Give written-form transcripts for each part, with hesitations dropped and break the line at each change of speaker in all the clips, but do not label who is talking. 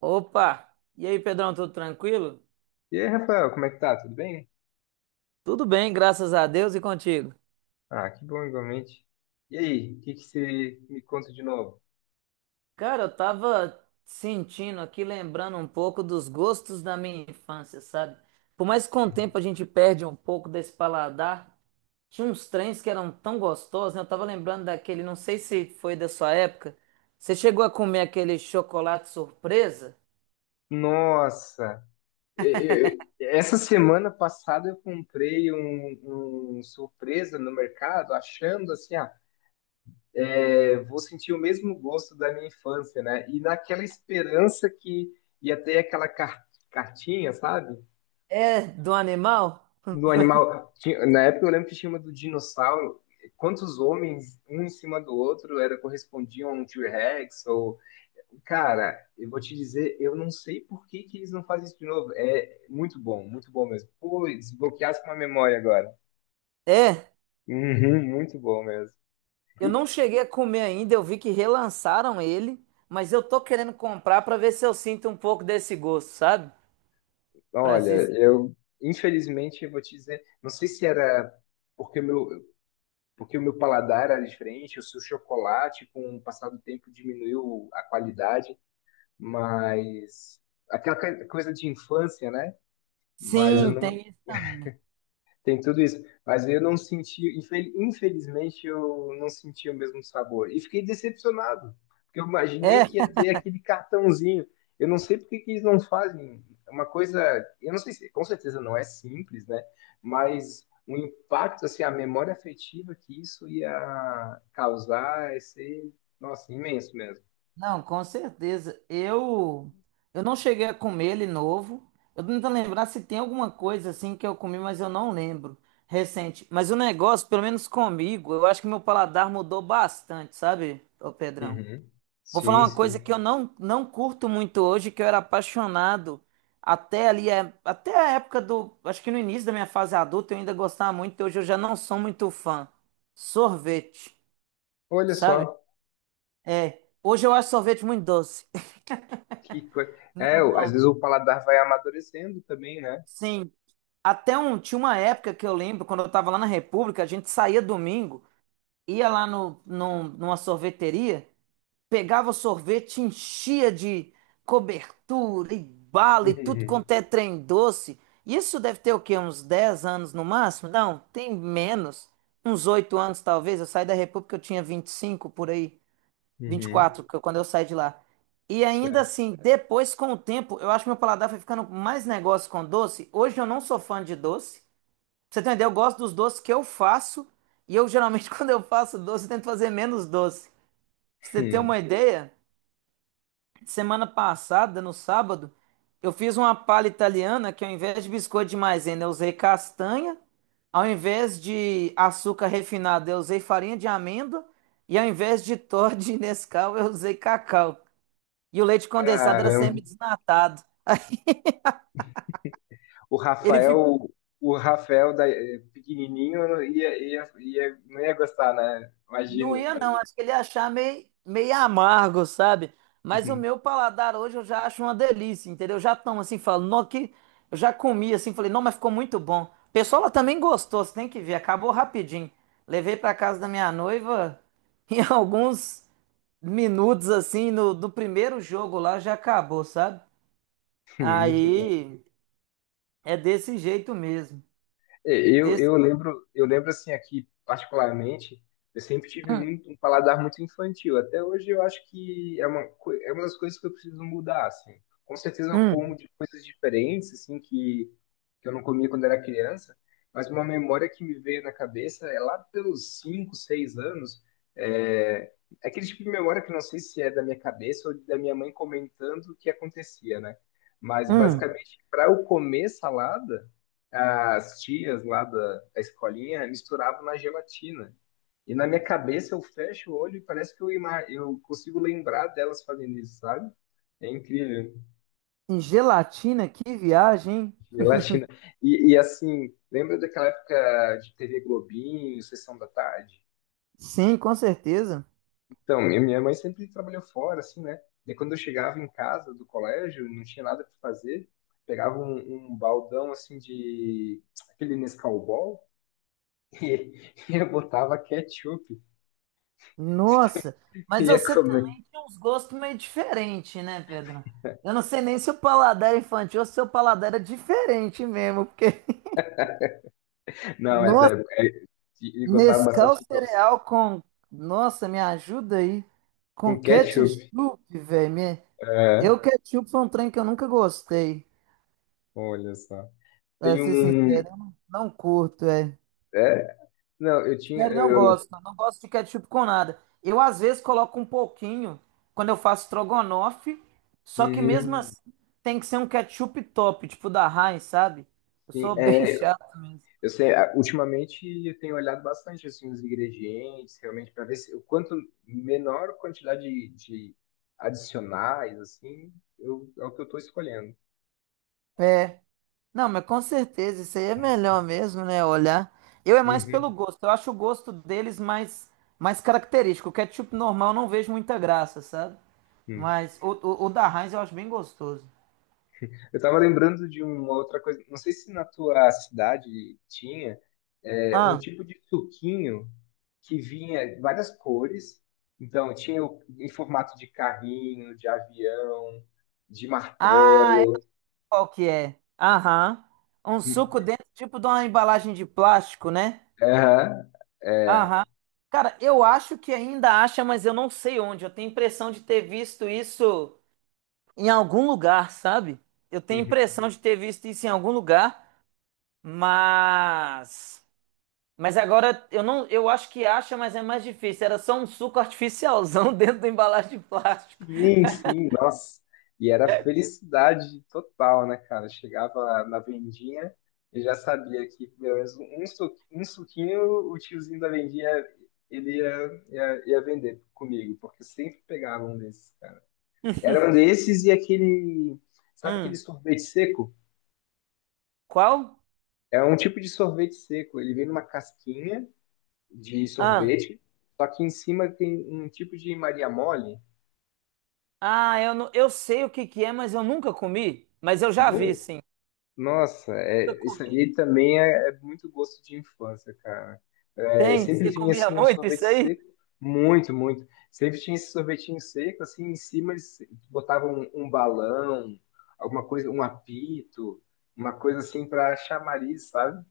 Opa! E aí, Pedrão, tudo tranquilo?
E aí, Rafael, como é que tá? Tudo bem?
Tudo bem, graças a Deus e contigo.
Ah, que bom igualmente. E aí, o que que você me conta de novo?
Cara, eu tava sentindo aqui, lembrando um pouco dos gostos da minha infância, sabe? Por mais que com o tempo a gente perde um pouco desse paladar, tinha uns trens que eram tão gostosos, né? Eu tava lembrando daquele, não sei se foi da sua época. Você chegou a comer aquele chocolate surpresa?
Nossa, essa semana passada eu comprei um surpresa no mercado, achando assim, ah, é, vou sentir o mesmo gosto da minha infância, né? E naquela esperança que ia ter aquela cartinha, sabe?
É, do animal?
Do animal. Na época eu lembro que tinha uma do dinossauro. Quantos homens, um em cima do outro, era correspondiam a um T-Rex? Ou... Cara, eu vou te dizer, eu não sei por que que eles não fazem isso de novo. É muito bom mesmo. Pô, desbloqueasse uma memória agora.
É.
Uhum, muito bom mesmo.
Eu
E
não cheguei a comer ainda, eu vi que relançaram ele, mas eu tô querendo comprar pra ver se eu sinto um pouco desse gosto, sabe? Para
olha,
ser
eu infelizmente eu vou te dizer, não sei se era porque o meu, porque o meu paladar era diferente, ou se o chocolate, com o passar do tempo, diminuiu a qualidade. Mas aquela coisa de infância, né? Mas eu
Sim,
não
tem isso também.
Tem tudo isso, mas eu não senti, infelizmente eu não senti o mesmo sabor e fiquei decepcionado, porque eu imaginei
É,
que ia ter aquele cartãozinho. Eu não sei por que que eles não fazem uma coisa, eu não sei se, com certeza não é simples, né? Mas o impacto, assim, a memória afetiva que isso ia causar ia ser, nossa, imenso mesmo.
não, com certeza. Eu não cheguei a comer ele novo. Eu tô tentando lembrar se tem alguma coisa assim que eu comi, mas eu não lembro. Recente. Mas o negócio, pelo menos comigo, eu acho que meu paladar mudou bastante, sabe, ô Pedrão?
Uhum.
Vou falar
Sim,
uma coisa
sim.
que eu não curto muito hoje, que eu era apaixonado até ali, é, até a época do. Acho que no início da minha fase adulta eu ainda gostava muito, hoje eu já não sou muito fã. Sorvete,
Olha
sabe?
só.
É. Hoje eu acho sorvete muito doce.
Que coisa. É, às vezes
Normal.
o paladar vai amadurecendo também, né?
Sim. Até um, tinha uma época que eu lembro, quando eu tava lá na República, a gente saía domingo, ia lá no, num- numa sorveteria. Pegava o sorvete, enchia de cobertura e bala e tudo
Uhum.
quanto é trem doce. Isso deve ter o quê? Uns 10 anos no máximo? Não, tem menos. Uns 8 anos talvez. Eu saí da República, eu tinha 25 por aí,
Uhum.
24, quando eu saí de lá. E ainda
Certo.
assim, depois com o tempo, eu acho que meu paladar foi ficando mais negócio com doce. Hoje eu não sou fã de doce. Pra você entender, eu gosto dos doces que eu faço. E eu geralmente, quando eu faço doce, eu tento fazer menos doce. Pra você ter
Hum.
uma ideia, semana passada, no sábado, eu fiz uma palha italiana que ao invés de biscoito de maisena, eu usei castanha. Ao invés de açúcar refinado, eu usei farinha de amêndoa. E ao invés de Toddy e Nescau, eu usei cacau. E o leite condensado era
Caramba.
semi-desnatado.
O
Ele
Rafael, o Rafael da, pequenininho não ia, ia, não ia gostar, né?
Não
Imagino,
ia, não.
imagino.
Acho que ele ia achar meio, meio amargo, sabe? Mas o
Uhum.
meu paladar hoje eu já acho uma delícia, entendeu? Eu já tomo assim, falo, não, que eu já comi assim, falei, não, mas ficou muito bom. O pessoal lá também gostou, você tem que ver, acabou rapidinho. Levei pra casa da minha noiva em alguns minutos assim, no, do primeiro jogo lá já acabou, sabe?
Muito.
Aí é desse jeito mesmo.
É,
Desse...
eu lembro assim aqui particularmente, eu sempre tive
Hum,
muito um paladar muito infantil. Até hoje eu acho que é uma é uma das coisas que eu preciso mudar, assim. Com certeza eu como
hum,
de coisas diferentes, assim, que eu não comia quando era criança, mas uma memória que me veio na cabeça é lá pelos 5, 6 anos, é é aquele tipo de memória que eu não sei se é da minha cabeça ou da minha mãe comentando o que acontecia, né? Mas
hum.
basicamente, para eu comer salada as tias lá da escolinha misturavam na gelatina. E na minha cabeça eu fecho o olho e parece que eu, eu consigo lembrar delas fazendo isso, sabe? É incrível.
Em gelatina, que viagem, hein?
Gelatina. E assim, lembra daquela época de TV Globinho, Sessão da Tarde?
Sim, com certeza.
Então, minha mãe sempre trabalhou fora, assim, né? E quando eu chegava em casa do colégio, não tinha nada para fazer, pegava um baldão, assim, de aquele Nescau Ball e eu botava ketchup
Nossa, mas
ia
você
comer.
também tinha uns gostos meio diferentes, né, Pedro? Eu não sei nem se o paladar é infantil ou se o seu paladar era diferente mesmo, porque,
Não, mas
nossa,
e gostava
Nescau
bastante de doce.
cereal com, nossa, me ajuda aí,
Com
com
ketchup?
ketchup, velho, me...
É,
Eu ketchup foi um trem que eu nunca gostei,
olha só.
pra
Tem
ser
um.
sincero, eu não curto, é.
É, não, eu tinha.
Sério, não
Eu,
gosto. Não gosto de ketchup com nada. Eu, às vezes, coloco um pouquinho quando eu faço strogonoff, só que mesmo
hum,
assim tem que ser um ketchup top, tipo da Heinz, sabe? Eu
sim,
sou bem
é,
chato mesmo.
eu sei, ah, ultimamente eu tenho olhado bastante assim, os ingredientes, realmente, para ver se, o quanto menor quantidade de adicionais, assim, é o que eu estou escolhendo.
É. Não, mas com certeza, isso aí é melhor mesmo, né? Olhar. Eu é mais pelo
Uhum.
gosto. Eu acho o gosto deles mais, mais característico. O ketchup normal eu não vejo muita graça, sabe?
Hum.
Mas o da Heinz eu acho bem gostoso.
Eu tava lembrando de uma outra coisa, não sei se na tua cidade tinha é, um
Ah,
tipo de suquinho que vinha várias cores. Então, em formato de carrinho, de avião, de
ah,
martelo.
qual que é? Aham. Um suco dentro, tipo de uma embalagem de plástico, né?
Aham, é.
Aham. Cara, eu acho que ainda acha, mas eu não sei onde. Eu tenho impressão de ter visto isso em algum lugar, sabe? Eu tenho
Uhum.
impressão de ter visto isso em algum lugar, mas mas agora eu não, eu acho que acha, mas é mais difícil. Era só um suco artificialzão dentro da embalagem de plástico.
Sim, sim, nossa. E era felicidade total, né, cara? Chegava na vendinha e já sabia que pelo menos um suquinho o tiozinho da vendinha ele ia, ia vender comigo, porque sempre pegava um desses, cara. Era um desses e aquele, sabe aquele
Hum,
sorvete seco?
qual?
É um tipo de sorvete seco. Ele vem numa casquinha de
Ah,
sorvete, só que em cima tem um tipo de Maria mole.
ah, eu não, eu sei o que que é, mas eu nunca comi, mas eu já vi,
Não.
sim.
Nossa,
Eu
é, isso
comi.
aí também é muito gosto de infância, cara. É,
Tem?
sempre
Você
vinha
comia
assim um
muito
sorvete
isso aí?
seco, muito, muito. Sempre tinha esse sorvetinho seco, assim, em cima eles botavam um balão, alguma coisa, um apito, uma coisa assim para chamariz, sabe?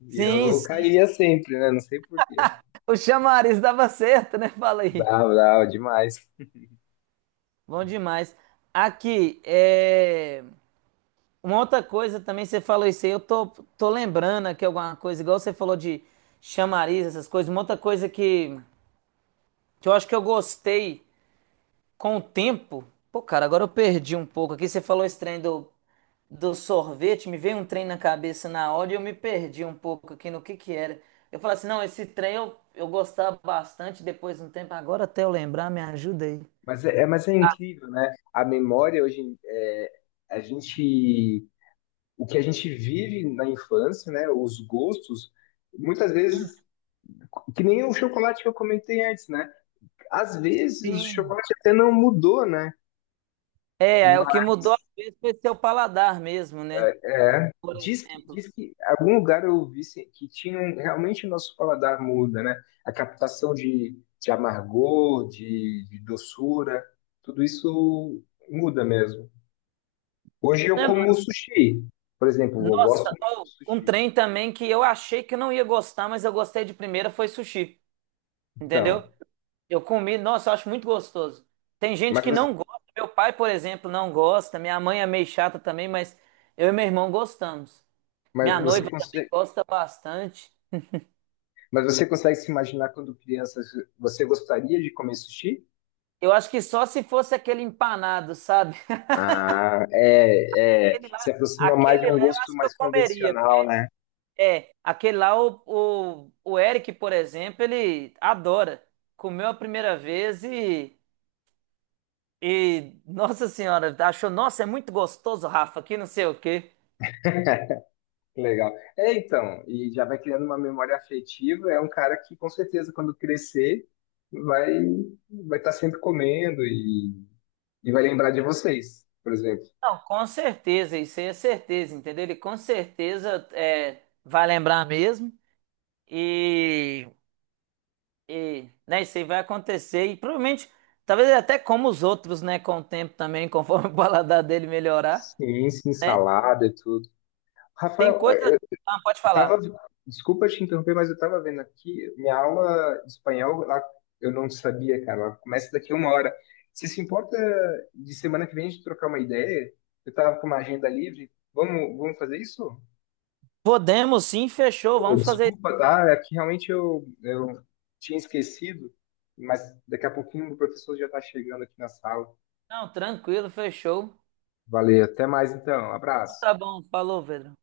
E
Sim,
eu
sim.
caía sempre, né? Não sei por quê.
O chamariz dava certo, né? Fala aí.
Bravo, bravo, demais.
Bom demais. Aqui, é... uma outra coisa também, você falou isso aí, eu tô, tô lembrando aqui alguma coisa, igual você falou de chamariz, essas coisas. Uma outra coisa que eu acho que eu gostei com o tempo. Pô, cara, agora eu perdi um pouco aqui. Você falou esse trem do sorvete, me veio um trem na cabeça na hora e eu me perdi um pouco aqui no que era. Eu falei assim, não, esse trem eu gostava bastante depois de um tempo. Agora até eu lembrar, me ajuda aí.
Mas mas é incrível, né? A memória hoje, é, a gente. O que a gente vive na infância, né? Os gostos, muitas vezes, que nem o chocolate que eu comentei antes, né? Às vezes o
Sim.
chocolate até não mudou, né?
É, é o que
Mas,
mudou às vezes foi seu paladar mesmo, né?
é,
Por exemplo.
diz que em algum lugar eu vi se- que realmente o nosso paladar muda, né? A captação de amargor, de doçura, tudo isso muda mesmo. Hoje eu
Né, mano?
como sushi, por exemplo, eu gosto
Nossa,
muito de
ó, um
sushi.
trem também que eu achei que eu não ia gostar, mas eu gostei de primeira foi sushi, entendeu?
Então,
Eu comi, nossa, eu acho muito gostoso. Tem gente
mas
que não
você,
gosta. Meu pai, por exemplo, não gosta. Minha mãe é meio chata também, mas eu e meu irmão gostamos.
mas
Minha
você
noiva também
conse-
gosta bastante.
mas você consegue se imaginar quando criança você gostaria de comer sushi?
Eu acho que só se fosse aquele empanado, sabe?
Ah,
Aquele lá,
se aproxima mais de
aquele
um
lá eu
gosto
acho que eu
mais
comeria.
convencional, né?
É, aquele lá, o Eric, por exemplo, ele adora. Comeu a primeira vez e, nossa senhora, achou, nossa, é muito gostoso, Rafa, que não sei o quê.
Legal. É, então, e já vai criando uma memória afetiva, é um cara que com certeza quando crescer vai vai estar sempre comendo e vai lembrar de vocês, por exemplo.
Não, com certeza, isso aí é certeza, entendeu? Ele com certeza é, vai lembrar mesmo e, né, isso aí vai acontecer e provavelmente, talvez ele até como os outros, né, com o tempo também, conforme o paladar dele melhorar,
Sim, sim,
né?
salada e tudo.
Tem
Rafael, eu
coisa... Ah, pode
tava,
falar.
desculpa te interromper, mas eu tava vendo aqui, minha aula de espanhol, lá, eu não sabia, cara, ela começa daqui a uma hora. Você se importa de semana que vem a gente trocar uma ideia? Eu tava com uma agenda livre, vamos, vamos fazer isso?
Podemos sim, fechou,
Pô,
vamos fazer isso.
desculpa, tá? É que realmente eu tinha esquecido, mas daqui a pouquinho o professor já tá chegando aqui na sala.
Não, tranquilo, fechou.
Valeu, até mais então,
Então,
abraço.
tá bom, falou, Pedro.